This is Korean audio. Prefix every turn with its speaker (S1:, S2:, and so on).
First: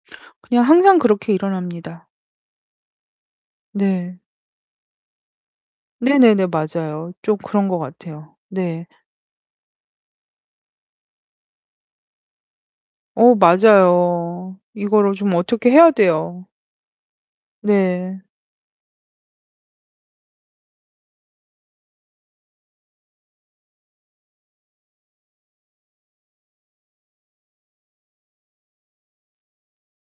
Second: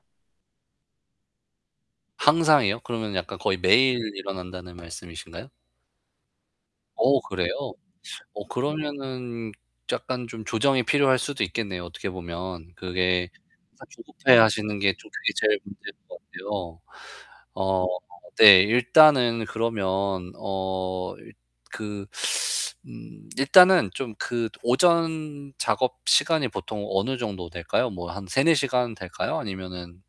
S1: 그냥 항상 그렇게 일어납니다.
S2: 항상이요? 그러면 약간 거의 매일
S1: 네.
S2: 일어난다는 말씀이신가요?
S1: 네네네. 맞아요.
S2: 어
S1: 좀 그런
S2: 그래요?
S1: 것 같아요.
S2: 어
S1: 네.
S2: 그러면은 약간 좀 조정이 필요할 수도 있겠네요, 어떻게 보면. 그게
S1: 어
S2: 항상 조급해
S1: 맞아요.
S2: 하시는 게 좀
S1: 이거를
S2: 그게
S1: 좀
S2: 제일
S1: 어떻게 해야
S2: 문제인 것
S1: 돼요.
S2: 같아요. 어
S1: 네.
S2: 네. 일단은 그러면 어 일 그 음 일단은 좀 그 오전 작업 시간이 보통 어느 정도 될까요? 뭐 한 3-4 시간 될까요? 아니면은